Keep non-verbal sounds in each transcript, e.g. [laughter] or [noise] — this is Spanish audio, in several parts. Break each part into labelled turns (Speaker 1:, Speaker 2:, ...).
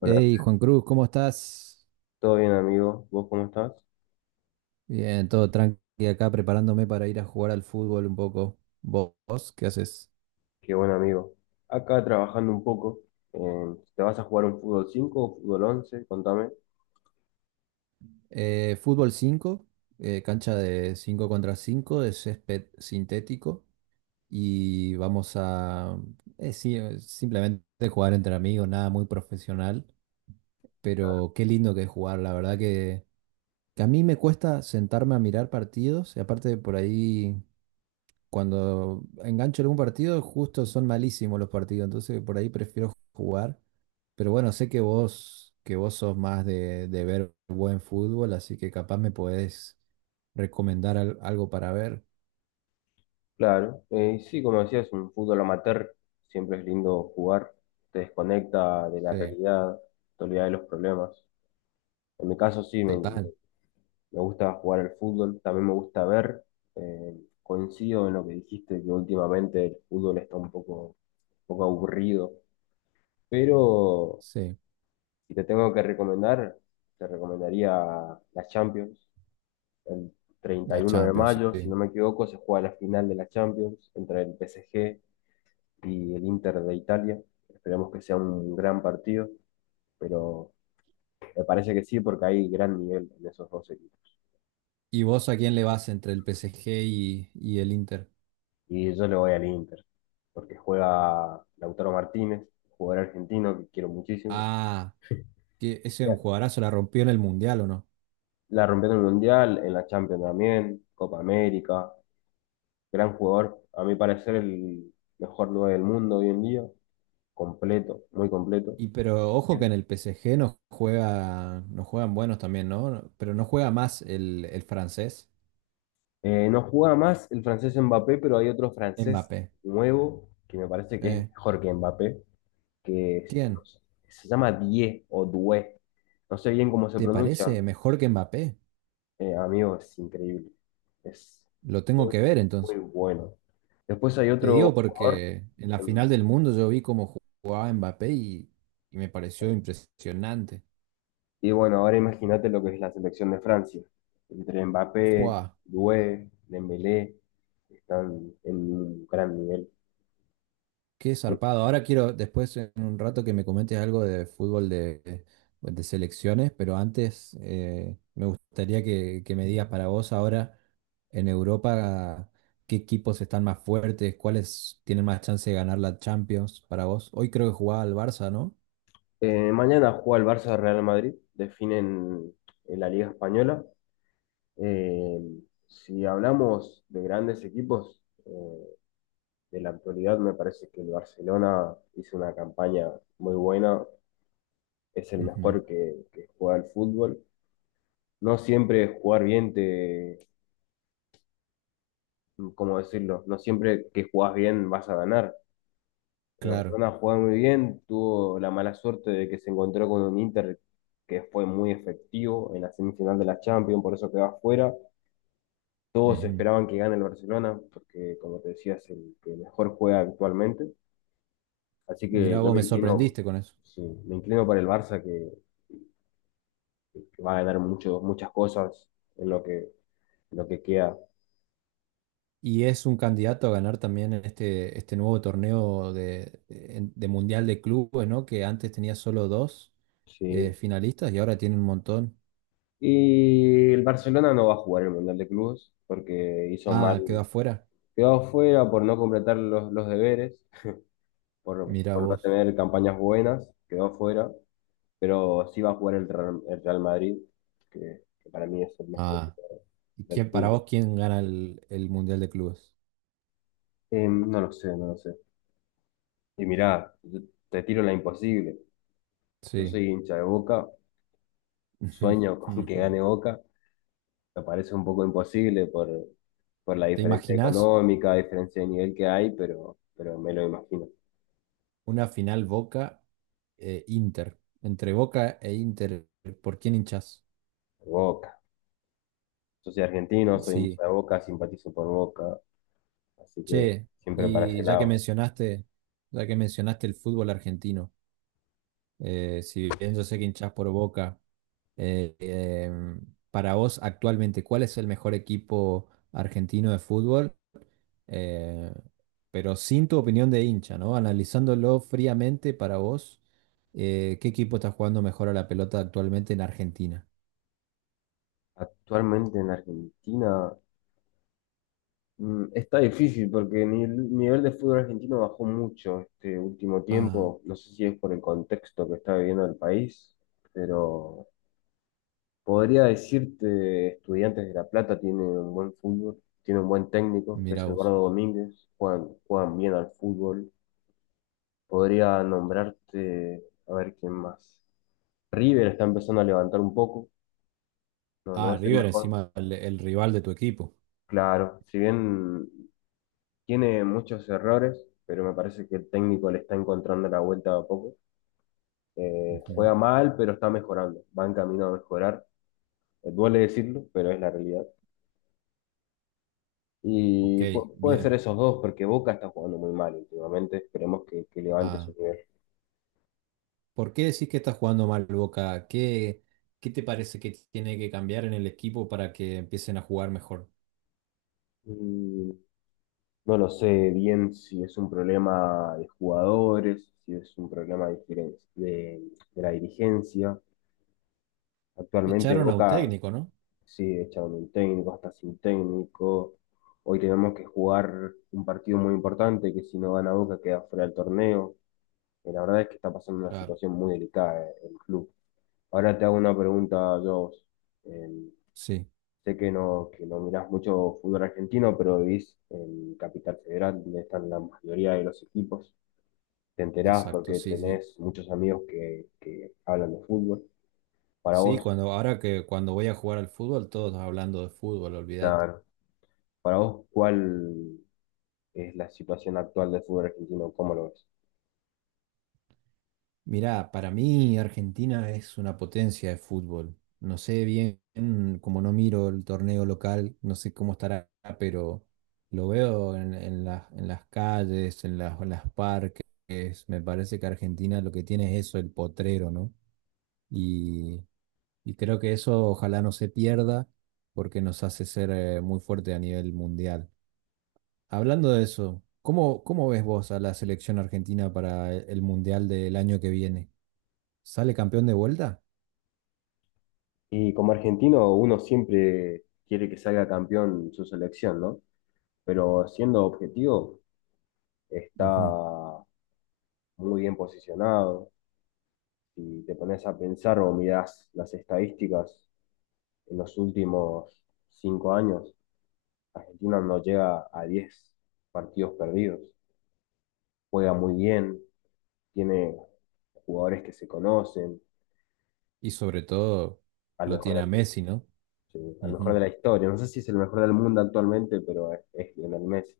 Speaker 1: Hola,
Speaker 2: Hey, Juan Cruz, ¿cómo estás?
Speaker 1: ¿todo bien amigo? ¿Vos cómo estás?
Speaker 2: Bien, todo tranqui acá preparándome para ir a jugar al fútbol un poco. ¿Vos ¿qué haces?
Speaker 1: Qué buen amigo. Acá trabajando un poco. ¿Te vas a jugar un fútbol 5 o fútbol once? Contame.
Speaker 2: Fútbol 5, cancha de 5 contra 5 de césped sintético. Y vamos a, sí, simplemente jugar entre amigos, nada muy profesional. Pero qué lindo que es jugar, la verdad que a mí me cuesta sentarme a mirar partidos. Y aparte por ahí, cuando engancho algún partido, justo son malísimos los partidos, entonces por ahí prefiero jugar. Pero bueno, sé que vos sos más de ver buen fútbol, así que capaz me podés recomendar algo para ver.
Speaker 1: Claro. Sí, como decías, un fútbol amateur siempre es lindo jugar. Te desconecta de la
Speaker 2: Sí,
Speaker 1: realidad, te olvida de los problemas. En mi caso sí, me,
Speaker 2: total.
Speaker 1: me gusta jugar al fútbol, también me gusta ver. Coincido en lo que dijiste, que últimamente el fútbol está un poco aburrido. Pero
Speaker 2: Sí,
Speaker 1: si te tengo que recomendar, te recomendaría la Champions. El
Speaker 2: la
Speaker 1: 31 de
Speaker 2: Champions,
Speaker 1: mayo, si
Speaker 2: sí.
Speaker 1: no me equivoco, se juega la final de la Champions entre el PSG y el Inter de Italia. Esperemos que sea un gran partido, pero me parece que sí, porque hay gran nivel en esos dos equipos.
Speaker 2: ¿Y vos a quién le vas entre el PSG y el Inter?
Speaker 1: Y yo le voy al Inter, porque juega Lautaro Martínez, jugador argentino que quiero muchísimo.
Speaker 2: Ah, que
Speaker 1: Y
Speaker 2: ese es un jugadorazo, la rompió en el Mundial, ¿o no?
Speaker 1: la rompió en el Mundial, en la Champions también, Copa América. Gran jugador, a mi parecer el mejor 9 del mundo hoy en día, completo, muy completo.
Speaker 2: Y pero ojo que en
Speaker 1: Bien.
Speaker 2: el PSG nos juegan buenos también, ¿no? No, pero no juega más el francés,
Speaker 1: No juega más el francés Mbappé, pero hay otro francés
Speaker 2: Mbappé.
Speaker 1: nuevo que me parece que es
Speaker 2: Eh,
Speaker 1: mejor que Mbappé, no
Speaker 2: ¿Quién?
Speaker 1: sé, se llama Die o Due. No sé bien cómo se
Speaker 2: ¿Te
Speaker 1: pronuncia.
Speaker 2: parece mejor que Mbappé?
Speaker 1: Amigo, es increíble. Es
Speaker 2: Lo tengo
Speaker 1: muy,
Speaker 2: que ver
Speaker 1: muy
Speaker 2: entonces.
Speaker 1: bueno. Después hay
Speaker 2: Te digo
Speaker 1: otro jugador
Speaker 2: porque en la
Speaker 1: en,
Speaker 2: final del mundo yo vi cómo jugaba Mbappé y me pareció impresionante.
Speaker 1: Y bueno, ahora imagínate lo que es la selección de Francia. Entre Mbappé,
Speaker 2: Fua.
Speaker 1: Doué, Dembélé, están en un gran nivel.
Speaker 2: Qué
Speaker 1: Sí.
Speaker 2: zarpado. Ahora quiero, después en un rato, que me comentes algo de fútbol de selecciones, pero antes me gustaría que me digas para vos ahora en Europa qué equipos están más fuertes, cuáles tienen más chance de ganar la Champions para vos. Hoy creo que jugaba al Barça, ¿no?
Speaker 1: Mañana juega el Barça Real Madrid, definen en la Liga Española. Eh, si hablamos de grandes equipos, eh, de la actualidad me parece que el Barcelona hizo una campaña muy buena, es el
Speaker 2: Ujú,
Speaker 1: mejor que juega al fútbol. No siempre jugar bien te ¿Cómo decirlo? No siempre que jugás bien vas a ganar. El
Speaker 2: claro.
Speaker 1: Barcelona jugó muy bien, tuvo la mala suerte de que se encontró con un Inter que fue muy efectivo en la semifinal de la Champions, por eso quedó afuera. Todos
Speaker 2: Ujú.
Speaker 1: esperaban que gane el Barcelona, porque como te decía, es el que mejor juega actualmente. Así que
Speaker 2: Mirá,
Speaker 1: yo
Speaker 2: vos
Speaker 1: me
Speaker 2: me
Speaker 1: inclino,
Speaker 2: sorprendiste con eso.
Speaker 1: sí, me inclino para el Barça, que va a ganar mucho, muchas cosas en lo que queda.
Speaker 2: Y es un candidato a ganar también en este nuevo torneo de Mundial de Clubes, ¿no? Que antes tenía solo dos,
Speaker 1: Sí.
Speaker 2: finalistas y ahora tiene un montón.
Speaker 1: Y el Barcelona no va a jugar el Mundial de Clubes porque hizo mal,
Speaker 2: Ah, quedó afuera.
Speaker 1: quedó afuera por no completar los deberes,
Speaker 2: Mira
Speaker 1: por no
Speaker 2: vos.
Speaker 1: tener campañas buenas, quedó afuera, pero sí va a jugar el Real Madrid, que para mí es el mejor
Speaker 2: Ah,
Speaker 1: equipo
Speaker 2: ¿y
Speaker 1: del
Speaker 2: quién, para
Speaker 1: fútbol.
Speaker 2: vos, quién gana el Mundial de Clubes?
Speaker 1: No lo sé, no lo sé. Y mirá, yo te tiro la imposible. Yo
Speaker 2: Sí.
Speaker 1: soy hincha de Boca,
Speaker 2: [laughs]
Speaker 1: sueño [laughs]
Speaker 2: Ujú,
Speaker 1: con que
Speaker 2: ujú.
Speaker 1: gane Boca, me parece un poco imposible por la
Speaker 2: ¿Te
Speaker 1: diferencia
Speaker 2: imaginás
Speaker 1: económica, diferencia de nivel que hay, pero me lo imagino.
Speaker 2: una final Boca-Inter? Entre Boca e Inter, ¿por quién hinchás?
Speaker 1: Boca. Yo soy argentino, soy hincha
Speaker 2: Sí.
Speaker 1: de Boca, simpatizo por Boca, así que
Speaker 2: Che,
Speaker 1: siempre para ese
Speaker 2: y ya que
Speaker 1: lado.
Speaker 2: mencionaste, ya que mencionaste el fútbol argentino, si bien yo sé que hinchás por Boca, Eh, em, para vos, actualmente, ¿cuál es el mejor equipo argentino de fútbol? Eh, pero sin tu opinión de hincha, ¿no? Analizándolo fríamente para vos, ¿qué equipo está jugando mejor a la pelota actualmente en Argentina?
Speaker 1: Actualmente en Argentina está difícil porque ni el nivel de fútbol argentino bajó mucho este último
Speaker 2: Ah,
Speaker 1: tiempo. No sé si es por el contexto que está viviendo el país, pero podría decirte, Estudiantes de La Plata tiene un buen fútbol, tiene un buen técnico, que es
Speaker 2: mira vos.
Speaker 1: Eduardo Domínguez, juegan bien al fútbol. Podría nombrarte, a ver quién más. River está empezando a levantar un poco, no
Speaker 2: Ah,
Speaker 1: es el
Speaker 2: River
Speaker 1: mejor.
Speaker 2: encima, el rival de tu equipo.
Speaker 1: Claro, si bien tiene muchos errores, pero me parece que el técnico le está encontrando la vuelta a poco.
Speaker 2: Ujú.
Speaker 1: Juega mal, pero está mejorando, va en camino a mejorar. Duele decirlo, pero es la realidad.
Speaker 2: Ok,
Speaker 1: Y puede ser
Speaker 2: bien.
Speaker 1: esos dos, porque Boca está jugando muy mal últimamente. Esperemos que levante su
Speaker 2: Ah,
Speaker 1: nivel.
Speaker 2: ¿por qué decís que está jugando mal Boca? ¿Qué te parece que tiene que cambiar en el equipo para que empiecen a jugar mejor?
Speaker 1: Mm, No lo sé bien si es un problema de jugadores, si es un problema de, de la dirigencia. Actualmente
Speaker 2: Echaron a un
Speaker 1: Boca
Speaker 2: técnico, ¿no?
Speaker 1: sigue echaron un técnico, hasta sin técnico. Hoy tenemos que jugar un partido muy importante que si no gana Boca queda fuera del torneo. Y la verdad es que está pasando una
Speaker 2: Claro,
Speaker 1: situación muy delicada el club. Ahora te hago una pregunta, yo
Speaker 2: sí,
Speaker 1: sé que no mirás mucho fútbol argentino, pero vivís en Capital Federal, donde están la mayoría de los equipos. Te enterás
Speaker 2: exacto,
Speaker 1: porque
Speaker 2: sí, sí.
Speaker 1: tenés muchos amigos que hablan de fútbol. Para
Speaker 2: Sí,
Speaker 1: vos,
Speaker 2: cuando, ahora que cuando voy a jugar al fútbol, todos hablando de fútbol, olvidad.
Speaker 1: claro, para vos, ¿cuál es la situación actual del fútbol argentino? ¿Cómo lo ves?
Speaker 2: Mirá, para mí Argentina es una potencia de fútbol. No sé bien, como no miro el torneo local, no sé cómo estará, pero lo veo en las calles, en las parques. Me parece que Argentina lo que tiene es eso, el potrero, ¿no? y, y creo que eso ojalá no se pierda porque nos hace ser muy fuerte a nivel mundial. Hablando de eso, ¿cómo ves vos a la selección argentina para el mundial del año que viene? ¿Sale campeón de vuelta?
Speaker 1: Y como argentino, uno siempre quiere que salga campeón su selección, ¿no? Pero siendo objetivo, está
Speaker 2: Ujú.
Speaker 1: muy bien posicionado. Si te pones a pensar o mirás las estadísticas, en los últimos 5 años, Argentina no llega a 10 partidos perdidos. Juega muy bien, tiene jugadores que se conocen,
Speaker 2: Y sobre todo
Speaker 1: al
Speaker 2: lo
Speaker 1: mejor
Speaker 2: tiene
Speaker 1: del
Speaker 2: a
Speaker 1: mundo,
Speaker 2: Messi, ¿no?
Speaker 1: sí, al mejor
Speaker 2: Ujú.
Speaker 1: de la historia. No sé si es el mejor del mundo actualmente, pero es Lionel Messi.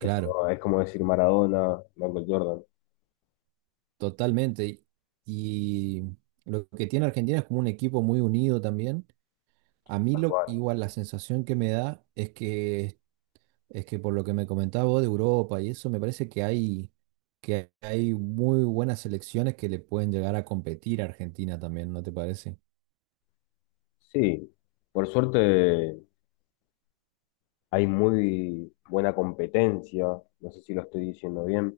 Speaker 1: Es como decir Maradona, Michael Jordan,
Speaker 2: totalmente. Y lo que tiene Argentina es como un equipo muy unido también. A mí
Speaker 1: tal
Speaker 2: lo,
Speaker 1: cual.
Speaker 2: igual la sensación que me da es que es que por lo que me comentaba vos de Europa y eso, me parece que hay muy buenas selecciones que le pueden llegar a competir a Argentina también, ¿no te parece?
Speaker 1: Sí, por suerte hay muy buena competencia, no sé si lo estoy diciendo bien,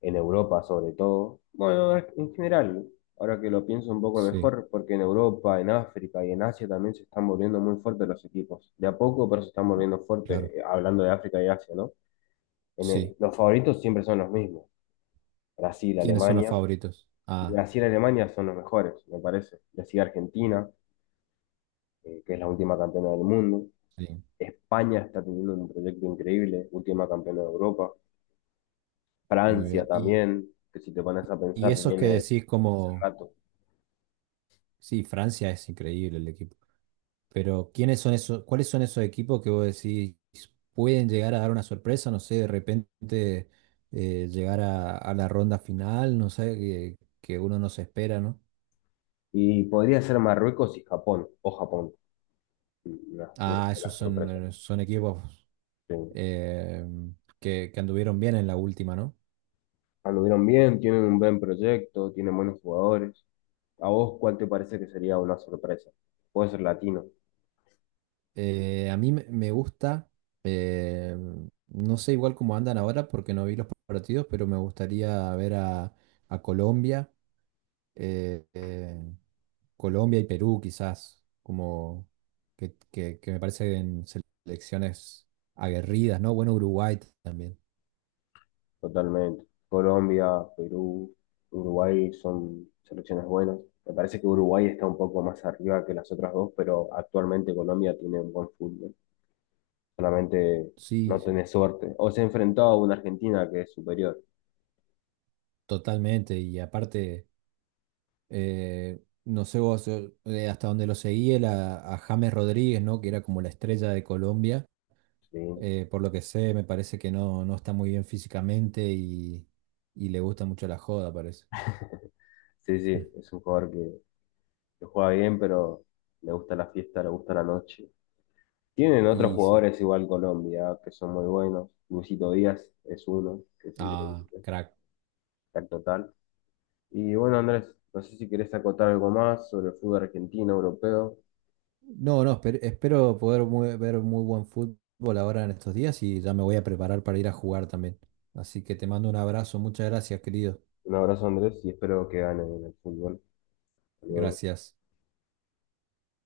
Speaker 1: en Europa sobre todo. Bueno, en general, ahora que lo pienso un poco
Speaker 2: Sí,
Speaker 1: mejor, porque en Europa, en África y en Asia también se están volviendo muy fuertes los equipos. De a poco, pero se están volviendo fuertes,
Speaker 2: claro,
Speaker 1: hablando de África y Asia, ¿no?
Speaker 2: sí.
Speaker 1: Los favoritos siempre son los mismos, Brasil,
Speaker 2: ¿Quiénes son los
Speaker 1: Alemania.
Speaker 2: favoritos?
Speaker 1: Y
Speaker 2: Ah,
Speaker 1: Brasil y Alemania son los mejores, me parece. Le sigue Argentina, que es la última campeona del mundo.
Speaker 2: sí,
Speaker 1: España está teniendo un proyecto increíble, última campeona de Europa.
Speaker 2: muy
Speaker 1: Francia
Speaker 2: bien.
Speaker 1: también, que si te pones a
Speaker 2: Y
Speaker 1: pensar,
Speaker 2: esos que
Speaker 1: viene
Speaker 2: decís
Speaker 1: hace
Speaker 2: como,
Speaker 1: rato.
Speaker 2: sí, Francia es increíble el equipo, pero ¿quiénes son esos, cuáles son esos equipos que vos decís pueden llegar a dar una sorpresa? No sé, de repente llegar a la ronda final, no sé, que uno no se espera, ¿no?
Speaker 1: Y podría ser Marruecos y Japón, o Japón, una
Speaker 2: Ah,
Speaker 1: de
Speaker 2: esos
Speaker 1: las
Speaker 2: son,
Speaker 1: sorpresas.
Speaker 2: son equipos
Speaker 1: Sí.
Speaker 2: eh, que anduvieron bien en la última, ¿no?
Speaker 1: Anduvieron bien, tienen un buen proyecto, tienen buenos jugadores. ¿A vos cuál te parece que sería una sorpresa? Puede ser latino,
Speaker 2: A mí me gusta, eh, no sé igual cómo andan ahora porque no vi los partidos, pero me gustaría ver a Colombia, eh, eh, Colombia y Perú quizás, que me parecen selecciones aguerridas, ¿no? Bueno, Uruguay también,
Speaker 1: totalmente. Colombia, Perú, Uruguay son selecciones buenas. Me parece que Uruguay está un poco más arriba que las otras dos, pero actualmente Colombia tiene un buen fútbol. Solamente
Speaker 2: sí,
Speaker 1: no
Speaker 2: sí,
Speaker 1: tenés suerte. O se ha enfrentado a una Argentina que es superior.
Speaker 2: totalmente, y aparte... no sé vos hasta dónde lo seguí, a James Rodríguez, ¿no? Que era como la estrella de Colombia.
Speaker 1: Sí,
Speaker 2: Por lo que sé, me parece que no, no está muy bien físicamente y le gusta mucho la joda, parece.
Speaker 1: sí, sí,
Speaker 2: [laughs]
Speaker 1: es un jugador que juega bien, pero le gusta la fiesta, le gusta la noche. Tienen otros
Speaker 2: Y sí.
Speaker 1: jugadores igual Colombia, que son muy buenos. Luisito Díaz es uno, que es
Speaker 2: Ah,
Speaker 1: increíble,
Speaker 2: crack.
Speaker 1: tal total. Y bueno, Andrés, no sé si querés acotar algo más sobre el fútbol argentino, europeo.
Speaker 2: No, espero poder ver muy buen fútbol ahora en estos días y ya me voy a preparar para ir a jugar también. Así que te mando un abrazo. Muchas gracias, querido.
Speaker 1: Un abrazo, Andrés, y espero que gane el fútbol. Hasta luego.
Speaker 2: Gracias.